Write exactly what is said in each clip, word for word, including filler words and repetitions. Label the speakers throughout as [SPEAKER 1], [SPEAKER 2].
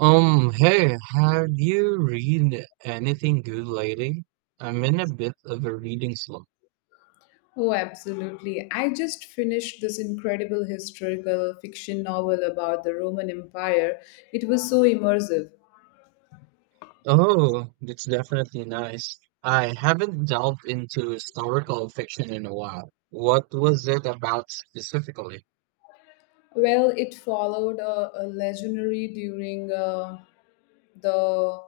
[SPEAKER 1] Um, hey, have you read anything good lately? I'm in a bit of a reading slump.
[SPEAKER 2] Oh, absolutely. I just finished this incredible historical fiction novel about the Roman Empire. It was so immersive.
[SPEAKER 1] Oh, that's definitely nice. I haven't delved into historical fiction in a while. What was it about specifically?
[SPEAKER 2] Well, it followed a, a legendary during uh, the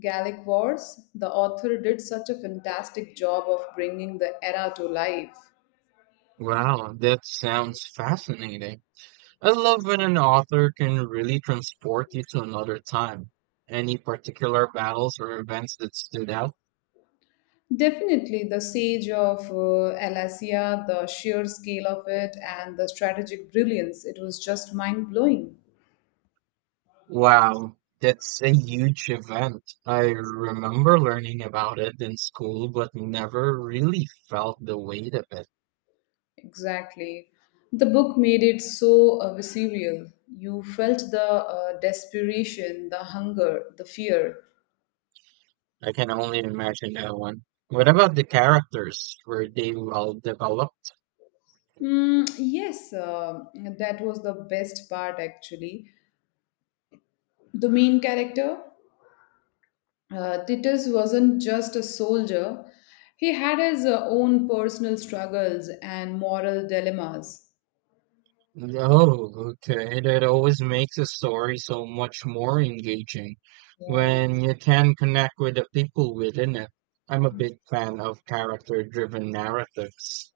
[SPEAKER 2] Gallic Wars. The author did such a fantastic job of bringing the era to life.
[SPEAKER 1] Wow, that sounds fascinating. I love when an author can really transport you to another time. Any particular battles or events that stood out?
[SPEAKER 2] Definitely, the siege of uh, Alesia, the sheer scale of it, and the strategic brilliance, it was just mind blowing.
[SPEAKER 1] Wow, that's a huge event. I remember learning about it in school, but never really felt the weight of it.
[SPEAKER 2] Exactly. The book made it so uh, visceral. You felt the uh, desperation, the hunger, the fear.
[SPEAKER 1] I can only imagine that one. What about the characters? Were they well developed?
[SPEAKER 2] Mm, yes, uh, that was the best part actually. The main character, uh, Titus, wasn't just a soldier, he had his uh, own personal struggles and moral dilemmas.
[SPEAKER 1] Oh, okay. That always makes a story so much more engaging
[SPEAKER 2] Yeah.
[SPEAKER 1] when you can connect with the people within it. I'm a big fan of character-driven narratives.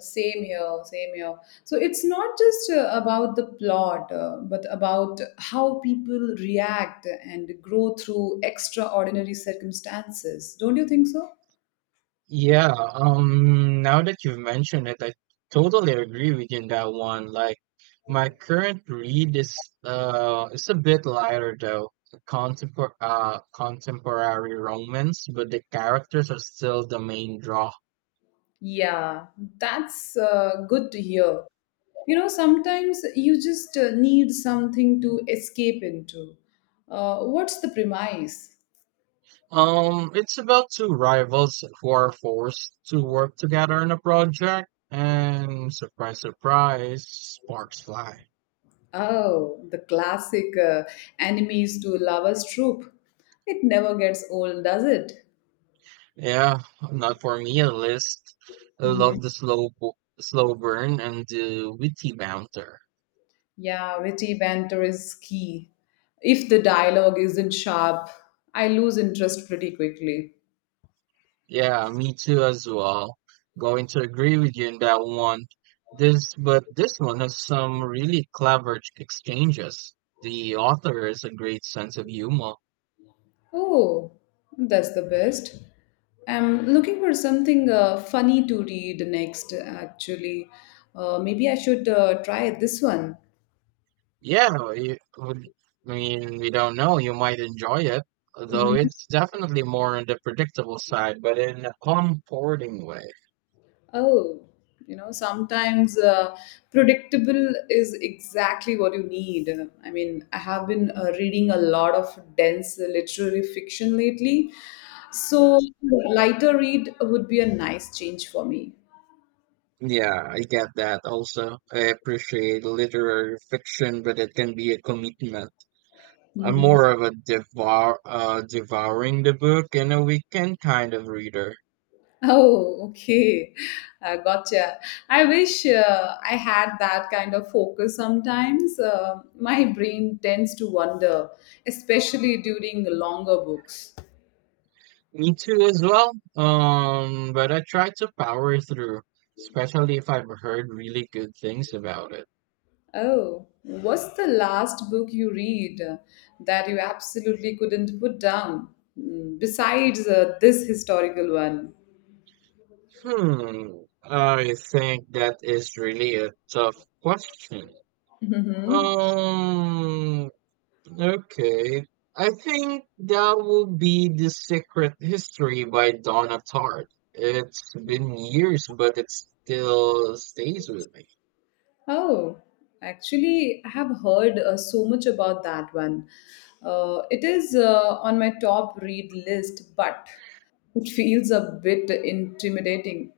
[SPEAKER 2] Same here, same here. So it's not just uh, about the plot, uh, but about how people react and grow through extraordinary circumstances. Don't you think so?
[SPEAKER 1] Yeah, um, now that you've mentioned it, I totally agree with you in that one. Like my current read is uh it's a bit lighter though. A Contempor uh contemporary romance, but the characters are still the main draw.
[SPEAKER 2] Yeah, that's uh, good to hear. You know, sometimes you just uh, need something to escape into. Uh, what's the premise?
[SPEAKER 1] Um, it's about two rivals who are forced to work together on a project, and surprise, surprise, sparks fly.
[SPEAKER 2] Oh, the classic uh, enemies to lovers trope. It never gets old, does it?
[SPEAKER 1] Yeah, not for me at least. I love the slow bo- slow burn and the witty banter.
[SPEAKER 2] Yeah, witty banter is key. If the dialogue isn't sharp, I lose interest pretty quickly.
[SPEAKER 1] Yeah, me too as well. Going to agree with you in that one. This but this one has some really clever ch- exchanges. The author has a great sense of humor.
[SPEAKER 2] Oh, that's the best. I'm looking for something uh, funny to read next, actually. Uh, maybe I should uh, try this one.
[SPEAKER 1] Yeah, you, would- I mean, we don't know. You might enjoy it, though it's definitely more on the predictable side, but in a comforting way.
[SPEAKER 2] Oh, you know, sometimes uh, predictable is exactly what you need. I mean, I have been uh, reading a lot of dense literary fiction lately, so lighter read would be a nice change for me.
[SPEAKER 1] Yeah, I get that also. I appreciate literary fiction, but it can be a commitment. I'm
[SPEAKER 2] Mhm.
[SPEAKER 1] more of a devour, uh, devouring the book in a weekend kind of reader.
[SPEAKER 2] Oh, okay. Uh, gotcha. I wish uh, I had that kind of focus sometimes. Uh, my brain tends to wander, especially during longer books.
[SPEAKER 1] Me too as well. Um, but I try to power through, especially if I've heard really good things about it.
[SPEAKER 2] Oh, what's the last book you read uh, that you absolutely couldn't put down, Mm, besides uh, this historical one?
[SPEAKER 1] Hmm, I think that is really a tough question.
[SPEAKER 2] Hmm.
[SPEAKER 1] Um, Okay. I think that will be The Secret History by Donna Tartt. It's been years, but it still stays with me.
[SPEAKER 2] Oh, actually, I have heard uh, so much about that one. Uh, it is uh, on my top read list, but it feels a bit intimidating.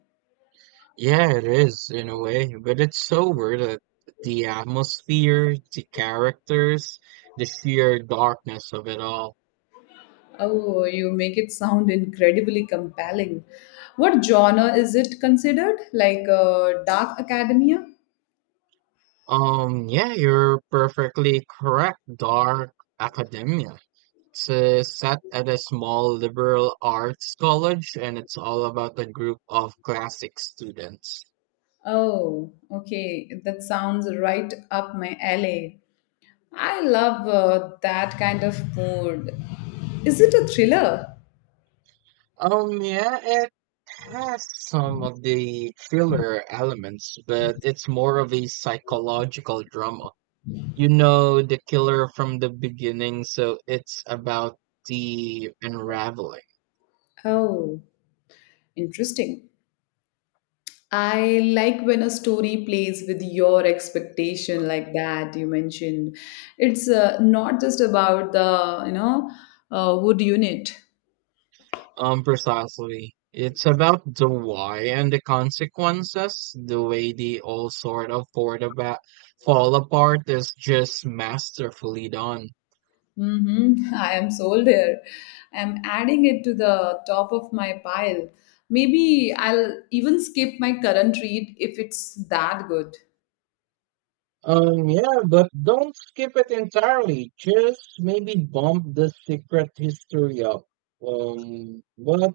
[SPEAKER 1] Yeah, it is in a way, but it's so weird that the atmosphere, the characters, the sheer darkness of it all.
[SPEAKER 2] Oh, you make it sound incredibly compelling. What genre is it considered? Like uh, Dark Academia?
[SPEAKER 1] Um, yeah, you're perfectly correct. Dark academia. It's uh, set at a small liberal arts college, and it's all about a group of classic students.
[SPEAKER 2] Oh, okay. That sounds right up my alley. I love uh, that kind of mood. Is it a thriller?
[SPEAKER 1] Um, yeah, it has some of the thriller elements, but it's more of a psychological drama. You know the killer from the beginning, so it's about the unraveling.
[SPEAKER 2] Oh, interesting. I like when a story plays with your expectation like that you mentioned. It's uh, not just about the, you know, uh, wood unit.
[SPEAKER 1] Um, precisely. It's about the why and the consequences. The way they all sort of fall about, fall apart is just masterfully done.
[SPEAKER 2] Mm-hmm. I am sold here. I'm adding it to the top of my pile. Maybe I'll even skip my current read if it's that good.
[SPEAKER 1] Um, yeah, but don't skip it entirely. Just maybe bump the secret history up. Um, but I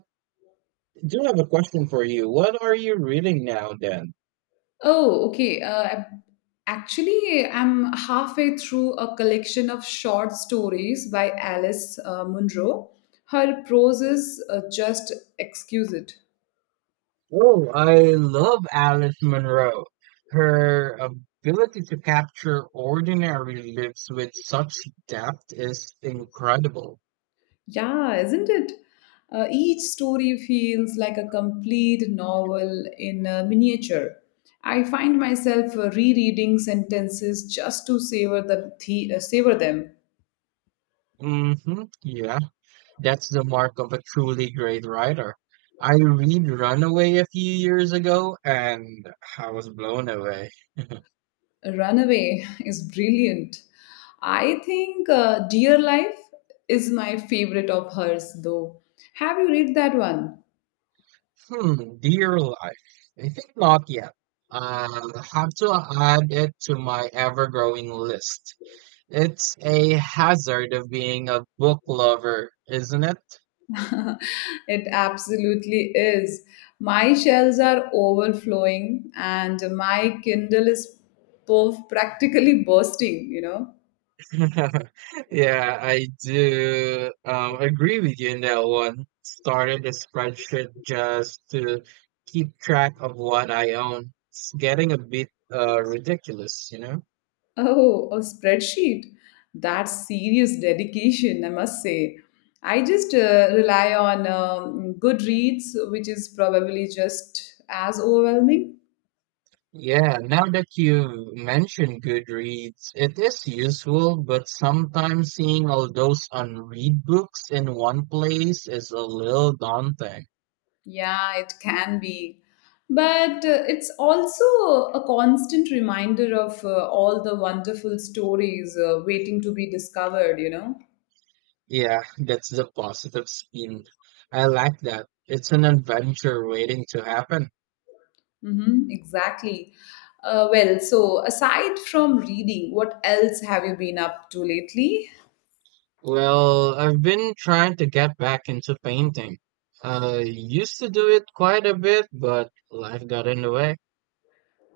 [SPEAKER 1] do you have a question for you. What are you reading now then?
[SPEAKER 2] Oh, okay. Uh, actually, I'm halfway through a collection of short stories by Alice uh, Munro. Her prose is uh, just exquisite.
[SPEAKER 1] Oh, I love Alice Munro. Her ability to capture ordinary lives with such depth is incredible.
[SPEAKER 2] Yeah, isn't it? Uh, each story feels like a complete novel in uh, miniature. I find myself uh, rereading sentences just to savor the, the uh, savor them.
[SPEAKER 1] Mm-hmm, yeah, that's the mark of a truly great writer. I read Runaway a few years ago and I was blown away.
[SPEAKER 2] Runaway is brilliant. I think uh, Dear Life is my favorite of hers, though. Have you read that one?
[SPEAKER 1] Hmm, dear life. I think not yet. I'll have to add it to my ever-growing list. It's a hazard of being a book lover, isn't it?
[SPEAKER 2] It absolutely is. My shelves are overflowing and my Kindle is perf- practically bursting, you know.
[SPEAKER 1] Yeah, I do um, agree with you in that one. Started a spreadsheet just to keep track of what I own. It's getting a bit uh, ridiculous, you know?
[SPEAKER 2] Oh, a spreadsheet. That's serious dedication, I must say. I just uh, rely on um, Goodreads, which is probably just as overwhelming.
[SPEAKER 1] Yeah, now that you mentioned Goodreads, it is useful, but sometimes seeing all those unread books in one place is a little daunting.
[SPEAKER 2] Yeah, it can be. But uh, it's also a constant reminder of uh, all the wonderful stories uh, waiting to be discovered, you know?
[SPEAKER 1] Yeah, that's the positive spin. I like that. It's an adventure waiting to happen.
[SPEAKER 2] Mm-hmm, exactly. Uh, well, so aside from reading, what else have you been up to lately?
[SPEAKER 1] Well, I've been trying to get back into painting. I used to do it quite a bit, but life got in the way.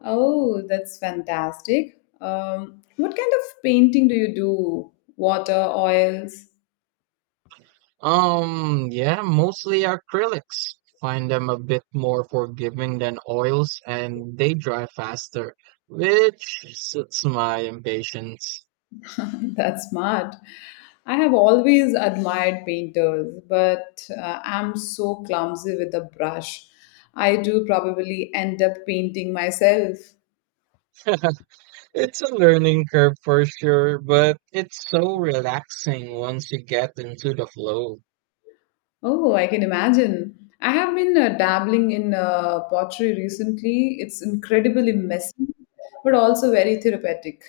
[SPEAKER 2] Oh, that's fantastic. Um, what kind of painting do you do? Water, oils?
[SPEAKER 1] Um, yeah, mostly acrylics. Find them a bit more forgiving than oils and they dry faster, which suits my impatience.
[SPEAKER 2] That's smart. I have always admired painters, but uh, I'm so clumsy with a brush. I do probably end up painting myself.
[SPEAKER 1] It's a learning curve for sure, but it's so relaxing once you get into the flow.
[SPEAKER 2] Oh, I can imagine. I have been uh, dabbling in uh, pottery recently. It's incredibly messy, but also very therapeutic.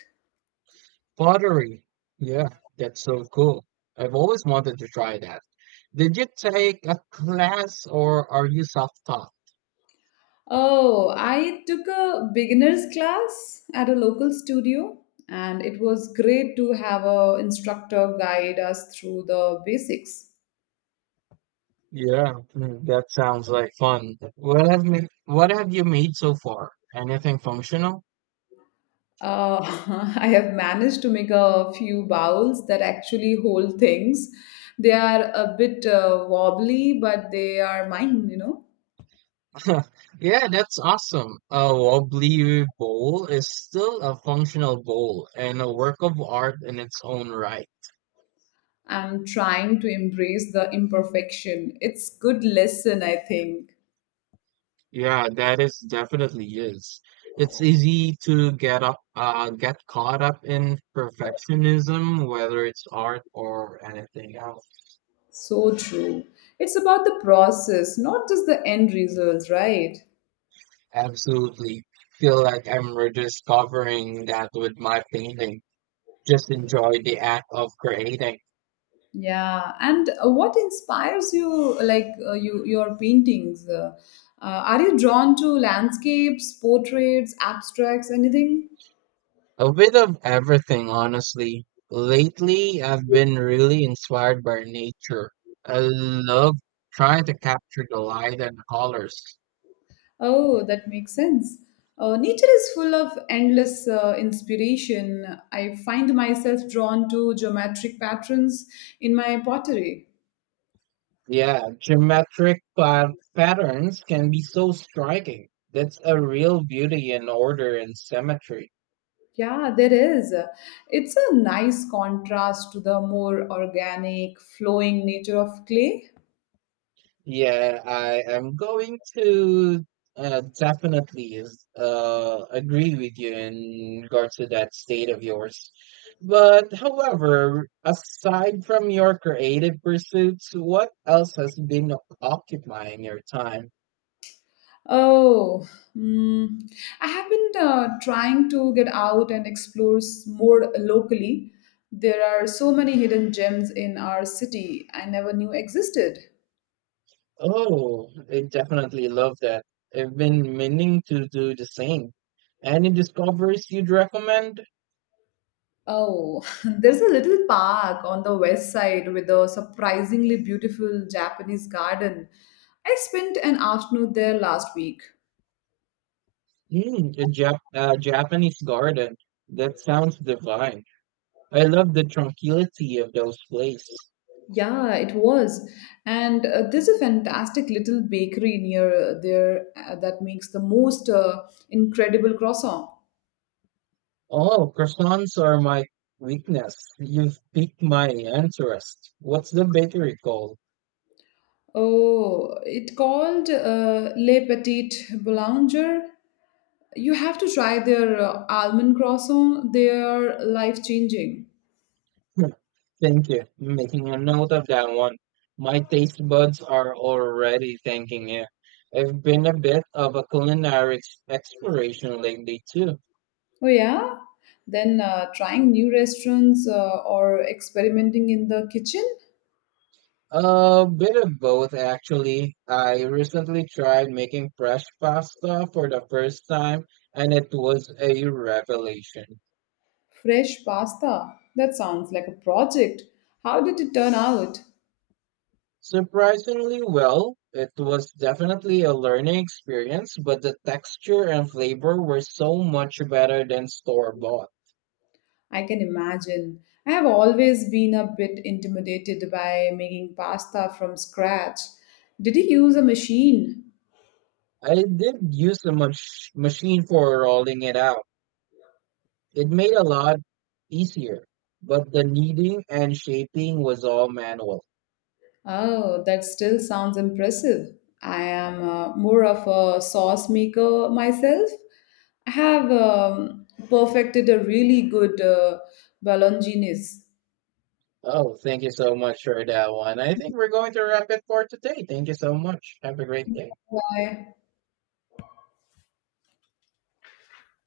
[SPEAKER 1] Pottery. Yeah, that's so cool. I've always wanted to try that. Did you take a class or are you self-taught?
[SPEAKER 2] Oh, I took a beginner's class at a local studio, and it was great to have a instructor guide us through the basics.
[SPEAKER 1] Yeah, mm, that sounds like fun. What have you, what have you made so far? Anything functional?
[SPEAKER 2] Uh, I have managed to make a few bowls that actually hold things. They are a bit uh, wobbly, but they are mine, you know.
[SPEAKER 1] Yeah, that's awesome. A wobbly bowl is still a functional bowl and a work of art in its own right.
[SPEAKER 2] I'm trying to embrace the imperfection. It's good lesson, I think.
[SPEAKER 1] Yeah, that is definitely is. It's easy to get up, uh, get caught up in perfectionism, whether it's art or anything else.
[SPEAKER 2] So true. It's about the process, not just the end result, right?
[SPEAKER 1] Absolutely feel like I'm rediscovering that with my painting. Just enjoy the act of creating.
[SPEAKER 2] Yeah. And uh, what inspires you, like uh, you your paintings? Uh, uh, are you drawn to landscapes, portraits, abstracts, anything?
[SPEAKER 1] A bit of everything, honestly. Lately, I've been really inspired by nature. I love trying to capture the light and colors.
[SPEAKER 2] Oh, that makes sense. Uh, nature is full of endless uh, inspiration. I find myself drawn to geometric patterns in my pottery.
[SPEAKER 1] Yeah, geometric pa- patterns can be so striking. That's a real beauty in order and symmetry.
[SPEAKER 2] Yeah, there is. It's a nice contrast to the more organic, flowing nature of clay.
[SPEAKER 1] Yeah, I am going to uh, definitely is- uh, agree with you in regards to that state of yours. But however, aside from your creative pursuits, what else has been occupying your time?
[SPEAKER 2] Oh, mm, I have been uh, trying to get out and explore s- more locally. There are so many hidden gems in our city I never knew existed.
[SPEAKER 1] Oh, I definitely love that. I've been meaning to do the same. Any discoveries you'd recommend?
[SPEAKER 2] Oh, there's a little park on the west side with a surprisingly beautiful Japanese garden. I spent an afternoon there last week.
[SPEAKER 1] Mm, a Jap- uh, Japanese garden. That sounds divine. I love the tranquility of those places.
[SPEAKER 2] Yeah, it was. And uh, there's a fantastic little bakery near uh, there uh, that makes the most uh, incredible croissant.
[SPEAKER 1] Oh, croissants are my weakness. You've piqued my interest. What's the bakery called?
[SPEAKER 2] Oh, it called uh, Les Petites Boulanger. You have to try their uh, almond croissant. They are life changing.
[SPEAKER 1] Hmm, thank you. Making a note of that one. My taste buds are already thanking you. I've been a bit of a culinary ex- exploration lately too.
[SPEAKER 2] Oh, yeah? Then uh, trying new restaurants uh, or experimenting in the kitchen?
[SPEAKER 1] A bit of both actually. I recently tried making fresh pasta for the first time and it was a revelation.
[SPEAKER 2] Fresh pasta. That sounds like a project. How did it turn out?
[SPEAKER 1] Surprisingly well, it was definitely a learning experience, but the texture and flavor were so much better than store bought.
[SPEAKER 2] I can imagine. I have always been a bit intimidated by making pasta from scratch. Did you use a machine?
[SPEAKER 1] I did use the mach- machine for rolling it out. It made a lot easier, but the kneading and shaping was all manual.
[SPEAKER 2] Oh, that still sounds impressive. I am uh, more of a sauce maker myself. I have um, perfected a really good uh, bolognese.
[SPEAKER 1] Oh, thank you so much for that one. I think we're going to wrap it for today. Thank you so much. Have a great day.
[SPEAKER 2] Why?